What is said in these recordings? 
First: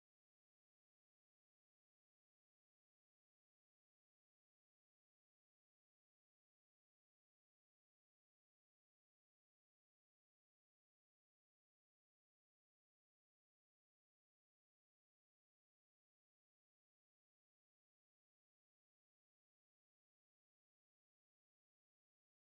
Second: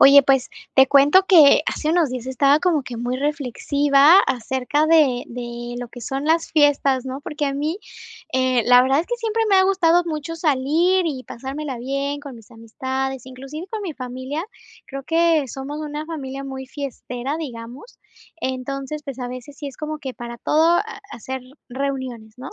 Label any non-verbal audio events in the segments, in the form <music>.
Oye, pues, te cuento que hace unos días estaba como que muy reflexiva acerca de de lo que son las fiestas, ¿no?, porque a mí, eh, la verdad es que siempre me ha gustado mucho salir y pasármela bien con mis amistades, inclusive con mi familia. Creo que somos una familia muy fiestera, digamos. Entonces, pues, a veces sí es como que para todo, ah, hacer reuniones, ¿no?,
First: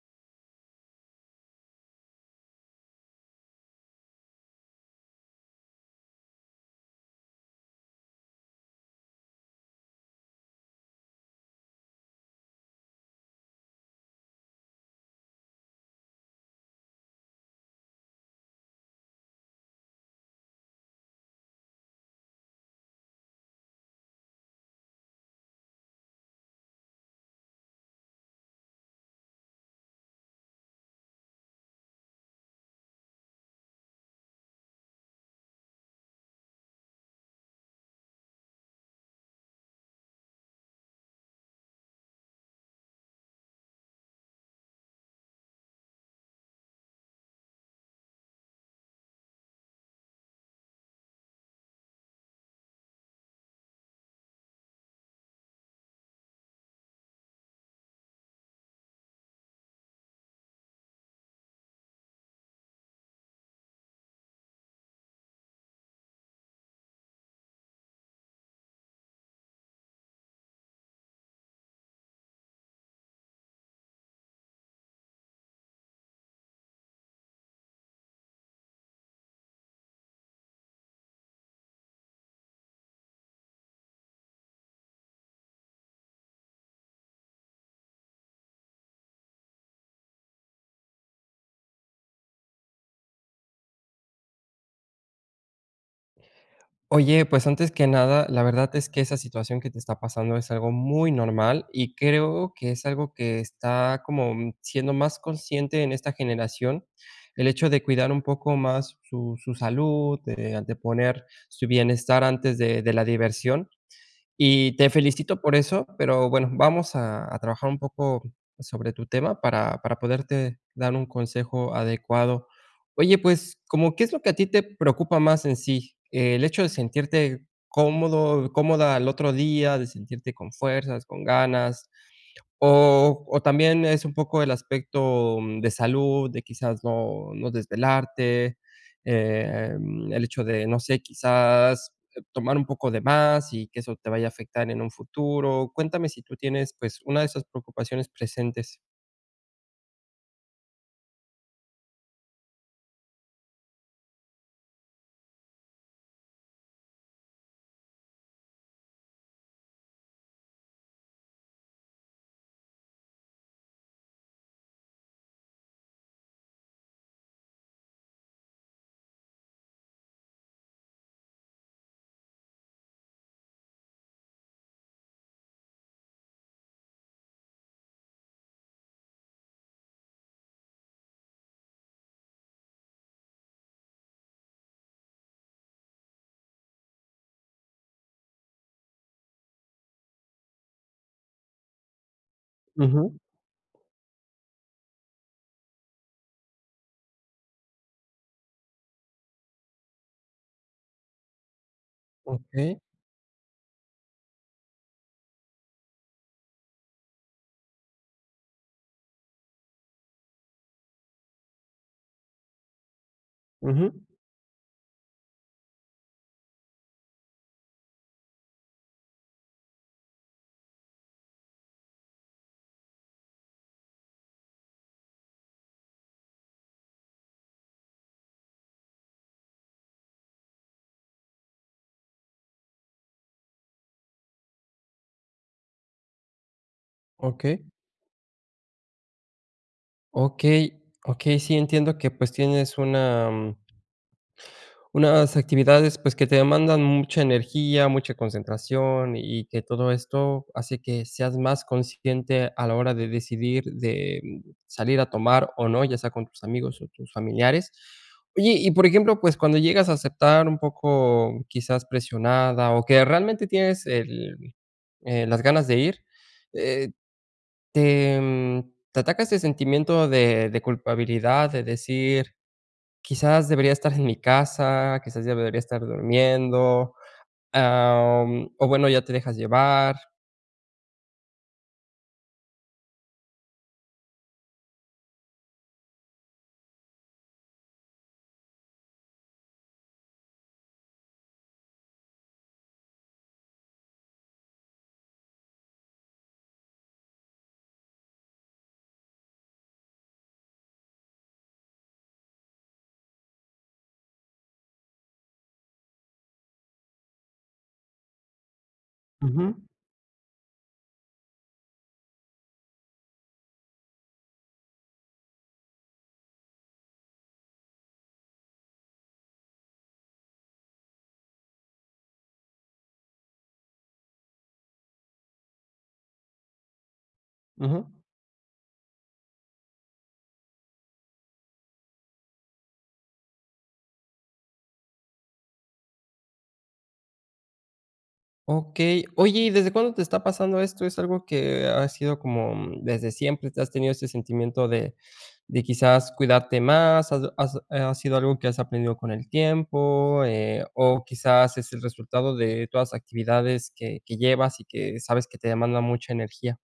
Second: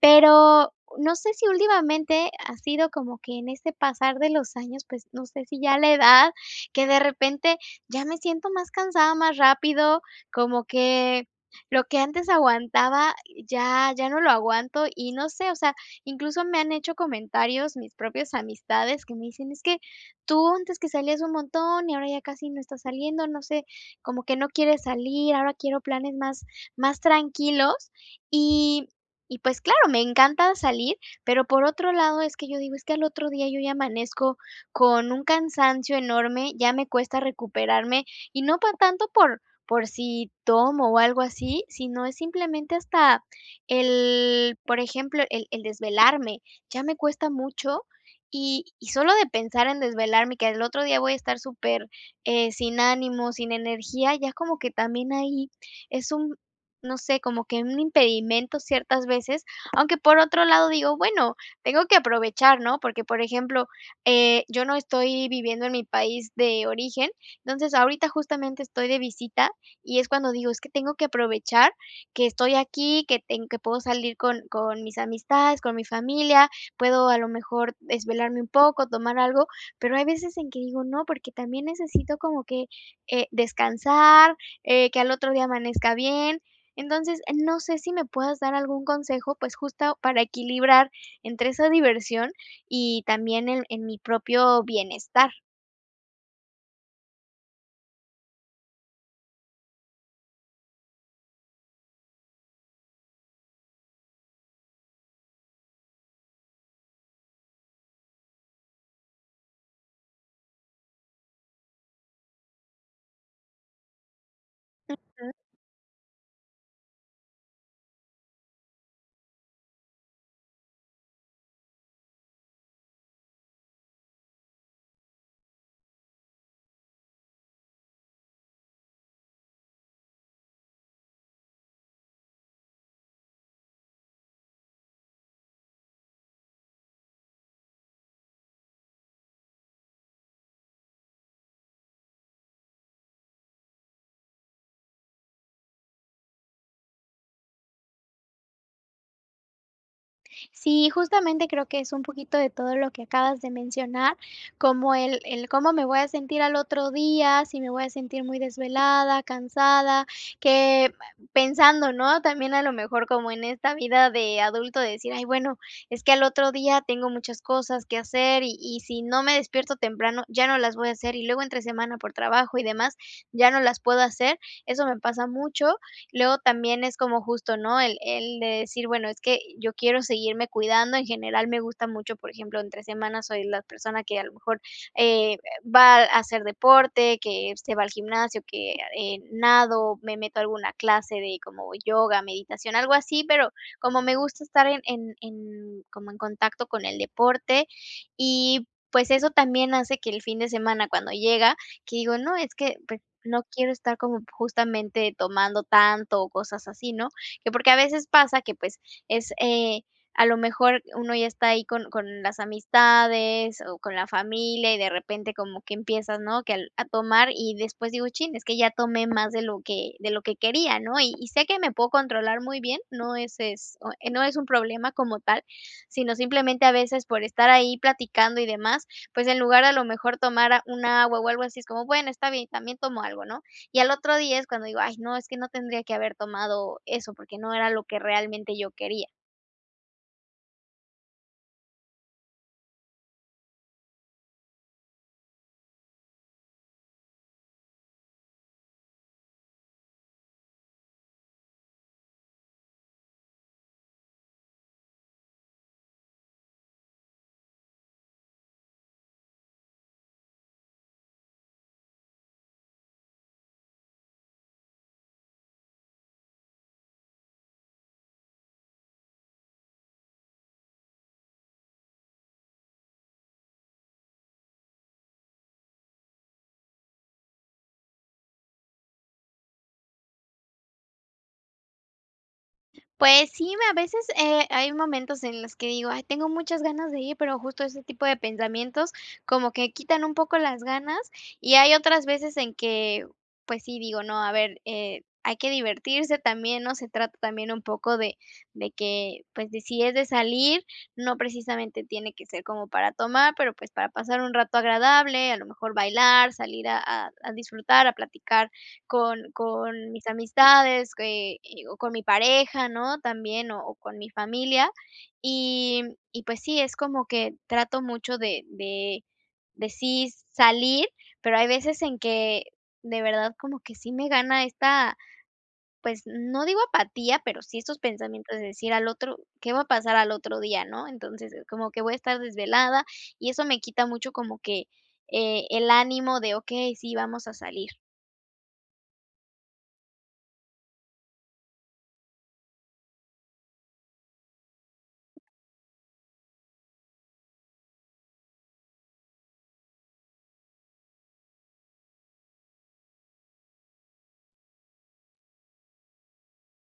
pero no sé si últimamente ha sido como que en ese pasar de los años, pues, no sé si ya la edad, que de repente ya me siento más cansada más rápido, como que lo que antes aguantaba ya ya no lo aguanto y no sé, o sea, incluso me han hecho comentarios, mis propias amistades, que me dicen: "Es que tú antes que salías un montón y ahora ya casi no estás saliendo, no sé, como que no quieres salir". Ahora quiero planes más más tranquilos y y, pues, claro, me encanta salir, pero por otro lado, es que yo digo: "Es que al otro día yo ya amanezco con un cansancio enorme, ya me cuesta recuperarme", y no por tanto por por si tomo o algo así, sino es simplemente hasta el por ejemplo, el el desvelarme, ya me cuesta mucho y y sólo de pensar en desvelarme, que al otro día voy a estar super, eh, sin ánimo, sin energía, ya como que también ahí es un no sé, como que un impedimento, ciertas veces, aunque, por otro lado, digo: "Bueno, tengo que aprovechar", ¿no?, porque, por ejemplo, eh, yo no estoy viviendo en mi país de origen. Entonces, ahorita justamente estoy de visita y es cuando digo: "Es que tengo que aprovechar que estoy aquí, que ten que puedo salir con con mis amistades, con mi familia". Puedo a lo mejor desvelarme un poco, tomar algo, pero hay veces en que digo: "No, porque también necesito como que, eh, descansar, eh, que al otro día amanezca bien". Entonces, eh, no sé si me puedas dar algún consejo, pues, justo para equilibrar entre esa diversión y también en en mi propio bienestar. Oye, pues antes que nada, la verdad es que esa situación que te está pasando es algo muy normal, y creo que es algo que está como siendo más consciente en esta generación. El hecho de cuidar un poco más su su salud, de de poner su bienestar antes de de la diversión, y te Ujú. felicito por eso. Pero bueno, vamos a a trabajar un poco sobre tu tema, para para poderte dar un consejo adecuado. Oye, pues como, ¿qué es lo que a ti te preocupa más en sí? El hecho de sentirte cómodo cómoda al otro día, de sentirte con fuerzas, con ganas, o o también es un poco el aspecto de salud de quizás no, no desvelarte. Eh, mm, el hecho de, no sé, quizás tomar un poco de más y que eso te vaya a afectar en un futuro. Cuéntame si tú tienes, pues, una de esas preocupaciones presentes. Sí, justamente creo que es un poquito de todo lo que acabas de mencionar, como el el cómo me voy a sentir al otro día, si me voy a sentir muy desvelada, cansada, que pensando, ¿no? También a lo mejor como en esta vida de adulto de decir: "Ay, bueno, es que al otro día tengo muchas cosas que hacer, y y si no me despierto temprano ya no las voy a hacer y luego entre semana por trabajo y demás, ya no las puedo hacer". Eso me pasa mucho. Luego también es como justo, ¿no? El el de decir: "Bueno, es que yo quiero seguirme cuidando". En general, me gusta mucho, por ejemplo, entre semana soy la persona que a lo mejor, eh, va a hacer deporte, que se va al gimnasio, que, eh, nado, me meto a alguna clase de como yoga, meditación, algo Ujú. así. Pero como me gusta estar en en en como en contacto con el deporte, y pues eso también hace que el fin de semana, cuando llega, que digo: "No, es que, Okey. pues, no quiero estar como justamente tomando tanto o cosas así", ¿no? Que porque a veces pasa que, pues, es, eh, a lo mejor uno ya está ahí con con las amistades, o con Ujú. la familia y de repente como que empiezas, ¿no? Que al a tomar y después digo: "Chin, es que ya tomé más de lo que de lo que quería", ¿no? Y, y sé que me puedo controlar muy bien. No es es no es un problema como tal, sino simplemente a veces por estar ahí platicando y demás, pues en lugar a lo mejor tomar a un agua, o algo así, es como, bueno: "Está bien, también tomo algo", ¿no? Y al otro día es cuando digo: "Ay, no, es que no tendría que haber tomado eso", porque no Okey. era lo que realmente yo quería. Okey, okey. Sí, entiendo que pues tienes una, mm unas actividades, pues que te demandan mucha energía, mucha concentración, y que todo esto hace que seas más consciente a la hora de decidir, de salir a tomar o no, ya sea con tus amigos o tus familiares. Oye, y por ejemplo, pues cuando llegas a aceptar un poco, quizás presionada o que realmente tienes el eh, las ganas de ir, eh, ¿te mm, te ataca ese sentimiento de de culpabilidad?, de decir: "Quizás debería estar en mi casa, quizás debería estar durmiendo". Em, o bueno, ¿ya te dejas llevar? Pues sí, me a veces, eh, hay momentos en los que digo: "Ay, tengo muchas ganas de ir", pero justo ese tipo de pensamientos, como que quitan un poco las ganas y hay otras veces en que, pues sí, digo: "No, a ver, eh, hay que divertirse también", ¿no?, se trata también un poco de de que, pues, decides de salir, no precisamente tiene que ser como para tomar, pero pues para pasar un rato agradable, a lo mejor bailar, salir a a disfrutar, a platicar con Ujú. con mis amistades, eh eh o con mi pareja, ¿no?, también o o con mi familia, y y pues sí, es como que trato mucho de de -de sí salir, pero hay veces en que de verdad, como que sí me gana esta pues no digo apatía, pero sí estos Ujú. pensamientos de decir al otro ¿qué va a pasar al otro día, ¿no?, entonces como que voy a estar desvelada, y eso me quita mucho como que, eh, el ánimo de, okey, sí, vamos a salir. Okey, oye, ¿y desde cuándo te está pasando esto? ¿Es algo que ha sido como desde siempre te has tenido ese sentimiento de de quizás cuidarte más? ¿Has has ha sido algo que has aprendido con el tiempo, eh, o quizás es el resultado de todas las actividades que que llevas y que sabes que te demandan mucha energía?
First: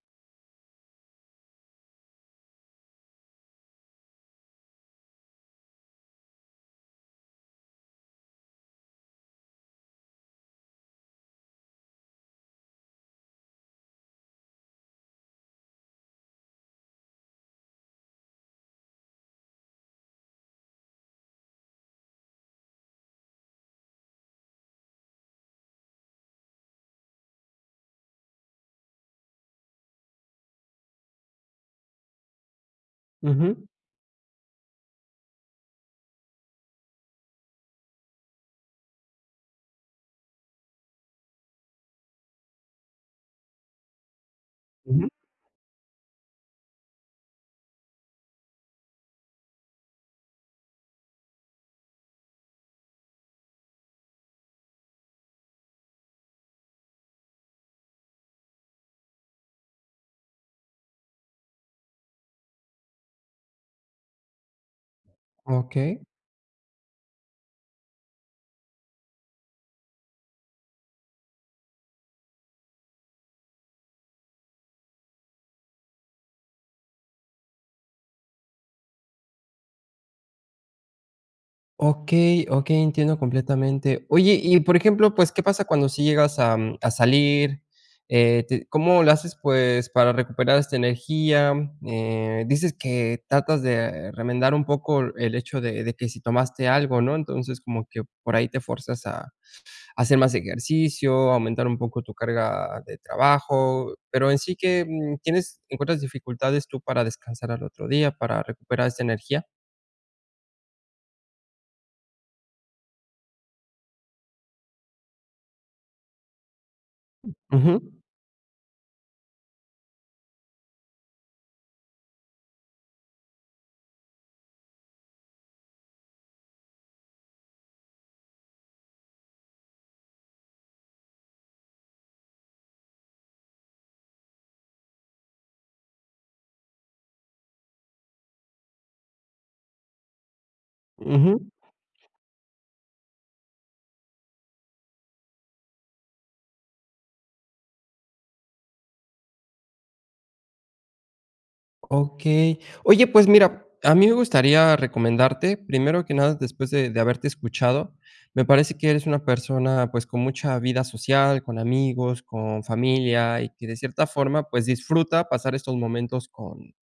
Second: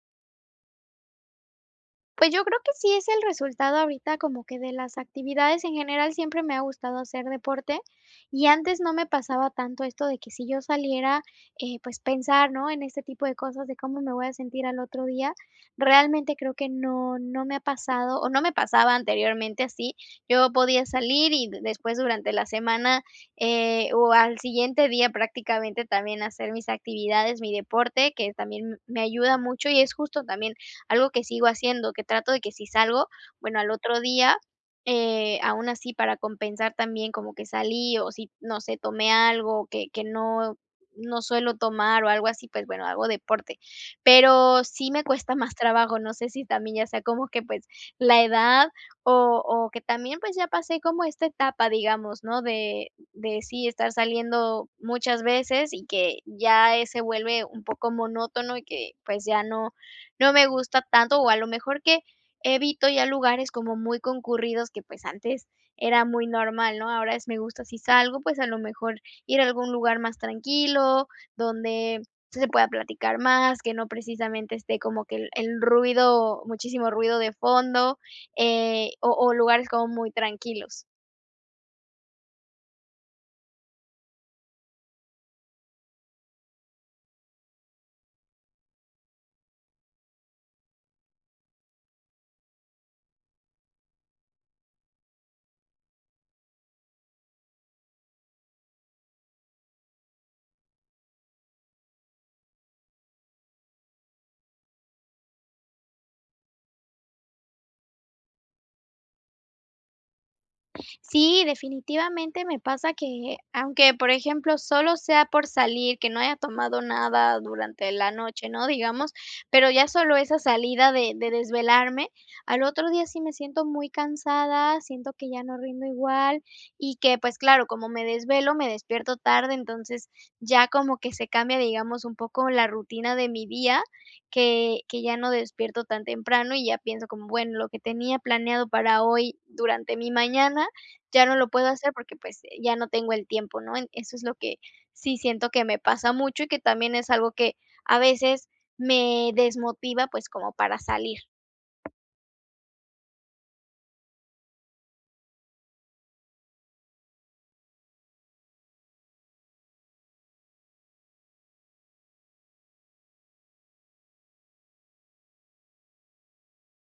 Pues, yo creo que sí es el resultado ahorita, como que de las actividades en general. Siempre me ha gustado hacer deporte y antes no me pasaba tanto esto de que si yo saliera, eh, pues, pensar no en este tipo de cosas, de cómo me voy a sentir al otro día. Realmente creo que no, no me ha pasado o no me pasaba anteriormente, así yo podía salir y después durante la semana, eh, o al siguiente día prácticamente, también hacer mis actividades, mi deporte, que también me ayuda mucho y es justo también algo que sigo haciendo, que trato de si salgo, bueno, Ujú. al otro día, eh, aun así, para compensar también como que salí o si no sé, tomé algo que que no no suelo tomar o algo así, pues, bueno, hago deporte, pero sí me Ujú. cuesta más trabajo. No sé si también ya sea como que, pues, la edad o o que también, pues, ya pasé como esta etapa, digamos, ¿no? de de si estar saliendo muchas veces y que ya es se vuelve un poco monótono y que, pues, ya no no me gusta tanto, o a lo mejor que evito ya lugares como muy concurridos que, pues, antes era Okey. muy normal, ¿no? Ahora es, me gusta si salgo, pues, a lo mejor ir a algún lugar más tranquilo donde se pueda platicar más, que no precisamente esté como que el el ruido muchísimo ruido de fondo, eh, o o lugares como muy tranquilos. Okey, okey entiendo completamente. Oye, y por ejemplo, pues, ¿qué pasa cuando sí llegas, am, a salir? Eh, te ¿cómo lo haces? Pues, para recuperar esta energía, eh, dices que tratas de remendar un poco el hecho de de que si tomaste algo, ¿no? Entonces, como que por ahí te fuerzas a hacer más ejercicio, aumentar un poco tu carga de trabajo, pero en sí, ¿que, mm, tienes encuentras dificultades tú para descansar al otro día para recuperar esta energía? Sí, definitivamente me pasa que, aunque, por ejemplo, solo sea por salir, que no haya tomado nada durante Ujú. la noche, ¿no? Digamos, pero ya solo esa salida de de desvelarme al otro día sí me siento muy cansada, siento que ya no rindo igual y que, pues, claro, como me desvelo, me despierto tarde, entonces ya como que se cambia, digamos, un poco la rutina de mi día que que ya no despierto tan temprano y ya pienso como: "Bueno, lo que tenía planeado para hoy durante mi mañana ya no Ujú. lo puedo hacer, porque, pues, ya no tengo el tiempo", ¿no? Eso es lo que sí siento que me pasa mucho y que también es algo que a veces me desmotiva, pues, como para salir. Okey. Oye, pues, mira a mí me gustaría recomendarte primero que nada, después de de haberte escuchado me parece que eres una persona, pues, con mucha vida social, con amigos, con familia y que de cierta forma, pues, disfruta pasar estos momentos con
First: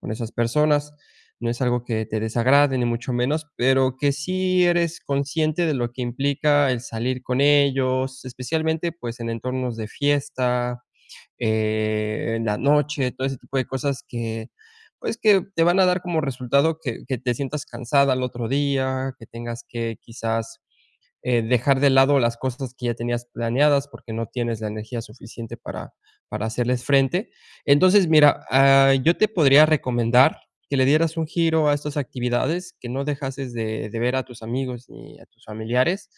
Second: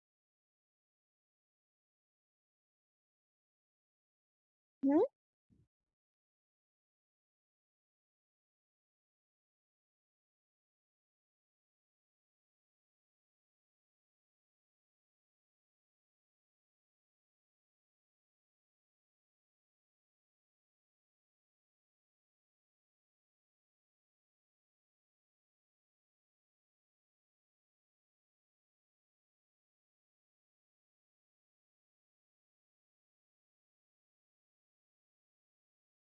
con esas personas. No es algo que te desagrade ni mucho menos, pero que sí eres <unintelligible> consciente de lo que implica el salir con ellos, especialmente, pues, en entornos de fiesta, eh, en la noche, todo ese tipo de cosas que, pues, que te van a dar como resultado que que te sientas cansada al otro día, que tengas que quizás, eh, dejar de lado las cosas que ya tenías planeadas, porque no tienes la energía suficiente para para hacerles frente. Entonces, mira, ah, yo te podría recomendar que le dieras un giro a estas actividades, que no dejases de de ver a tus amigos, ni a tus familiares,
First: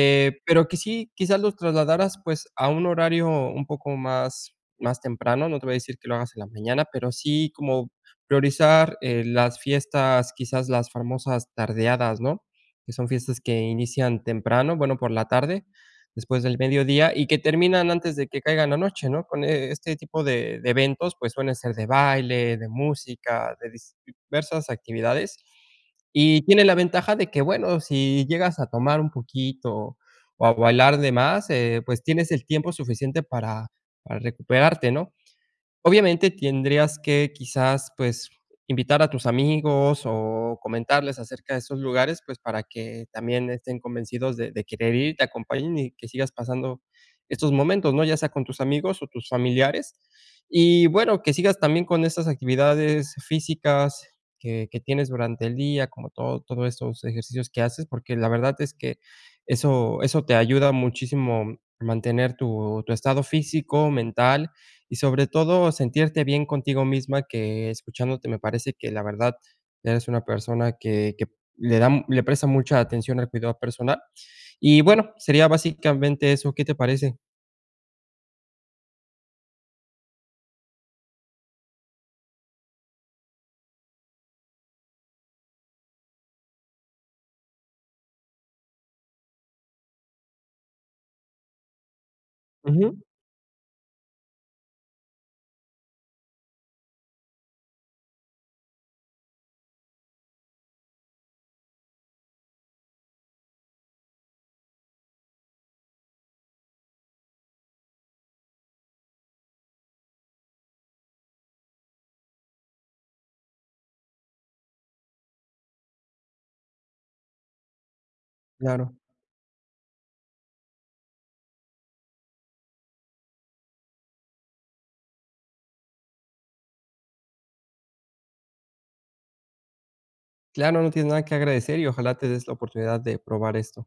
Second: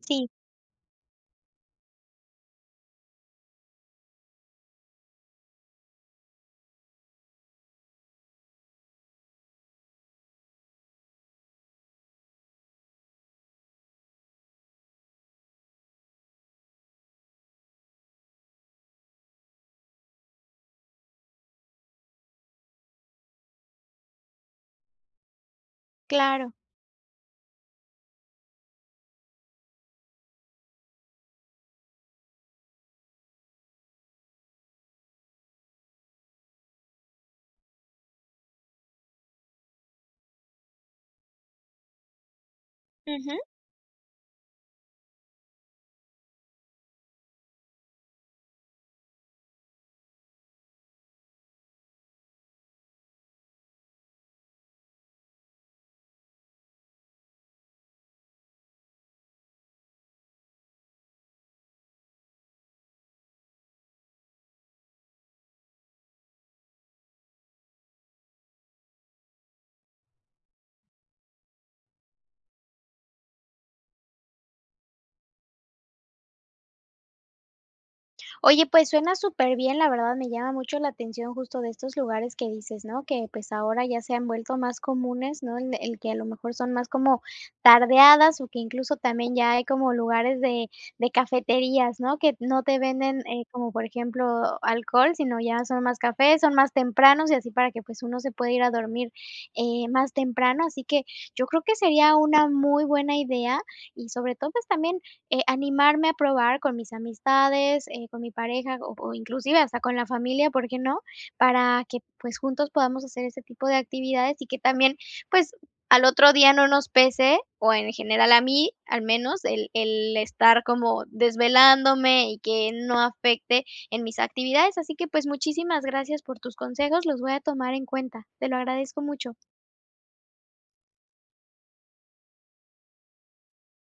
Sí. pero que sí, quizás los trasladaras, pues, a un horario un poco más, más temprano. No te voy a decir que lo hagas en la mañana, pero sí como priorizar, eh, las fiestas, quizás las famosas tardeadas, ¿no? Que son fiestas que inician temprano, bueno, por la tarde, después del mediodía y que terminan antes de que caiga la noche, ¿no? Con este tipo de de eventos, pues, suelen ser de baile, de música, de diversas actividades y Claro. tiene la ventaja de que bueno, si llegas a tomar un poquito o a bailar de más, eh, pues, tienes el tiempo suficiente para para recuperarte, ¿no? Obviamente tendrías que quizás, pues, invitar a tus amigos o comentarles acerca de esos lugares, pues, para que Ujú. también estén convencidos de de querer ir, te acompañen y que sigas pasando estos momentos, ¿no? Ya sea con tus amigos o tus familiares y bueno que sigas también con esas actividades físicas que que tienes durante el día, como todo todos estos ejercicios que haces, porque la verdad es que eso eso te ayuda muchísimo a mantener tu tu estado físico, mental y sobre todo sentirte bien contigo misma que escuchándote me parece que la verdad eres una persona que que le da, le presta mucha atención al cuidado personal. Y bueno, sería básicamente eso, ¿qué te parece? Oye, pues, suena superbién, la verdad me llama mucho la atención justo de estos lugares que dices, ¿no? Que, pues, ahora ya se han vuelto más comunes, ¿no? El que a lo mejor son más como tardeadas o que incluso también ya hay como lugares de de cafeterías, ¿no? Que no te Ujú. venden, eh, como por ejemplo, alcohol, sino ya son más cafés, son más tempranos y así para que, pues, uno se pueda ir a dormir, eh, más temprano, así que yo creo que sería una muy buena idea y sobre todo, pues también, eh, animarme a probar con mis amistades, eh, con mi pareja o o inclusive hasta con la familia, ¿por qué no? Para que, pues, juntos podamos hacer ese tipo de actividades y que también, pues, al otro día no nos pese o en general a mí, Claro. al menos el el estar como desvelándome y que no afecte en mis actividades, así que, pues, muchísimas gracias por tus consejos, los voy a tomar en cuenta. Te lo agradezco mucho. Claro. No tienes nada que agradecer y ojalá te des la oportunidad de probar esto.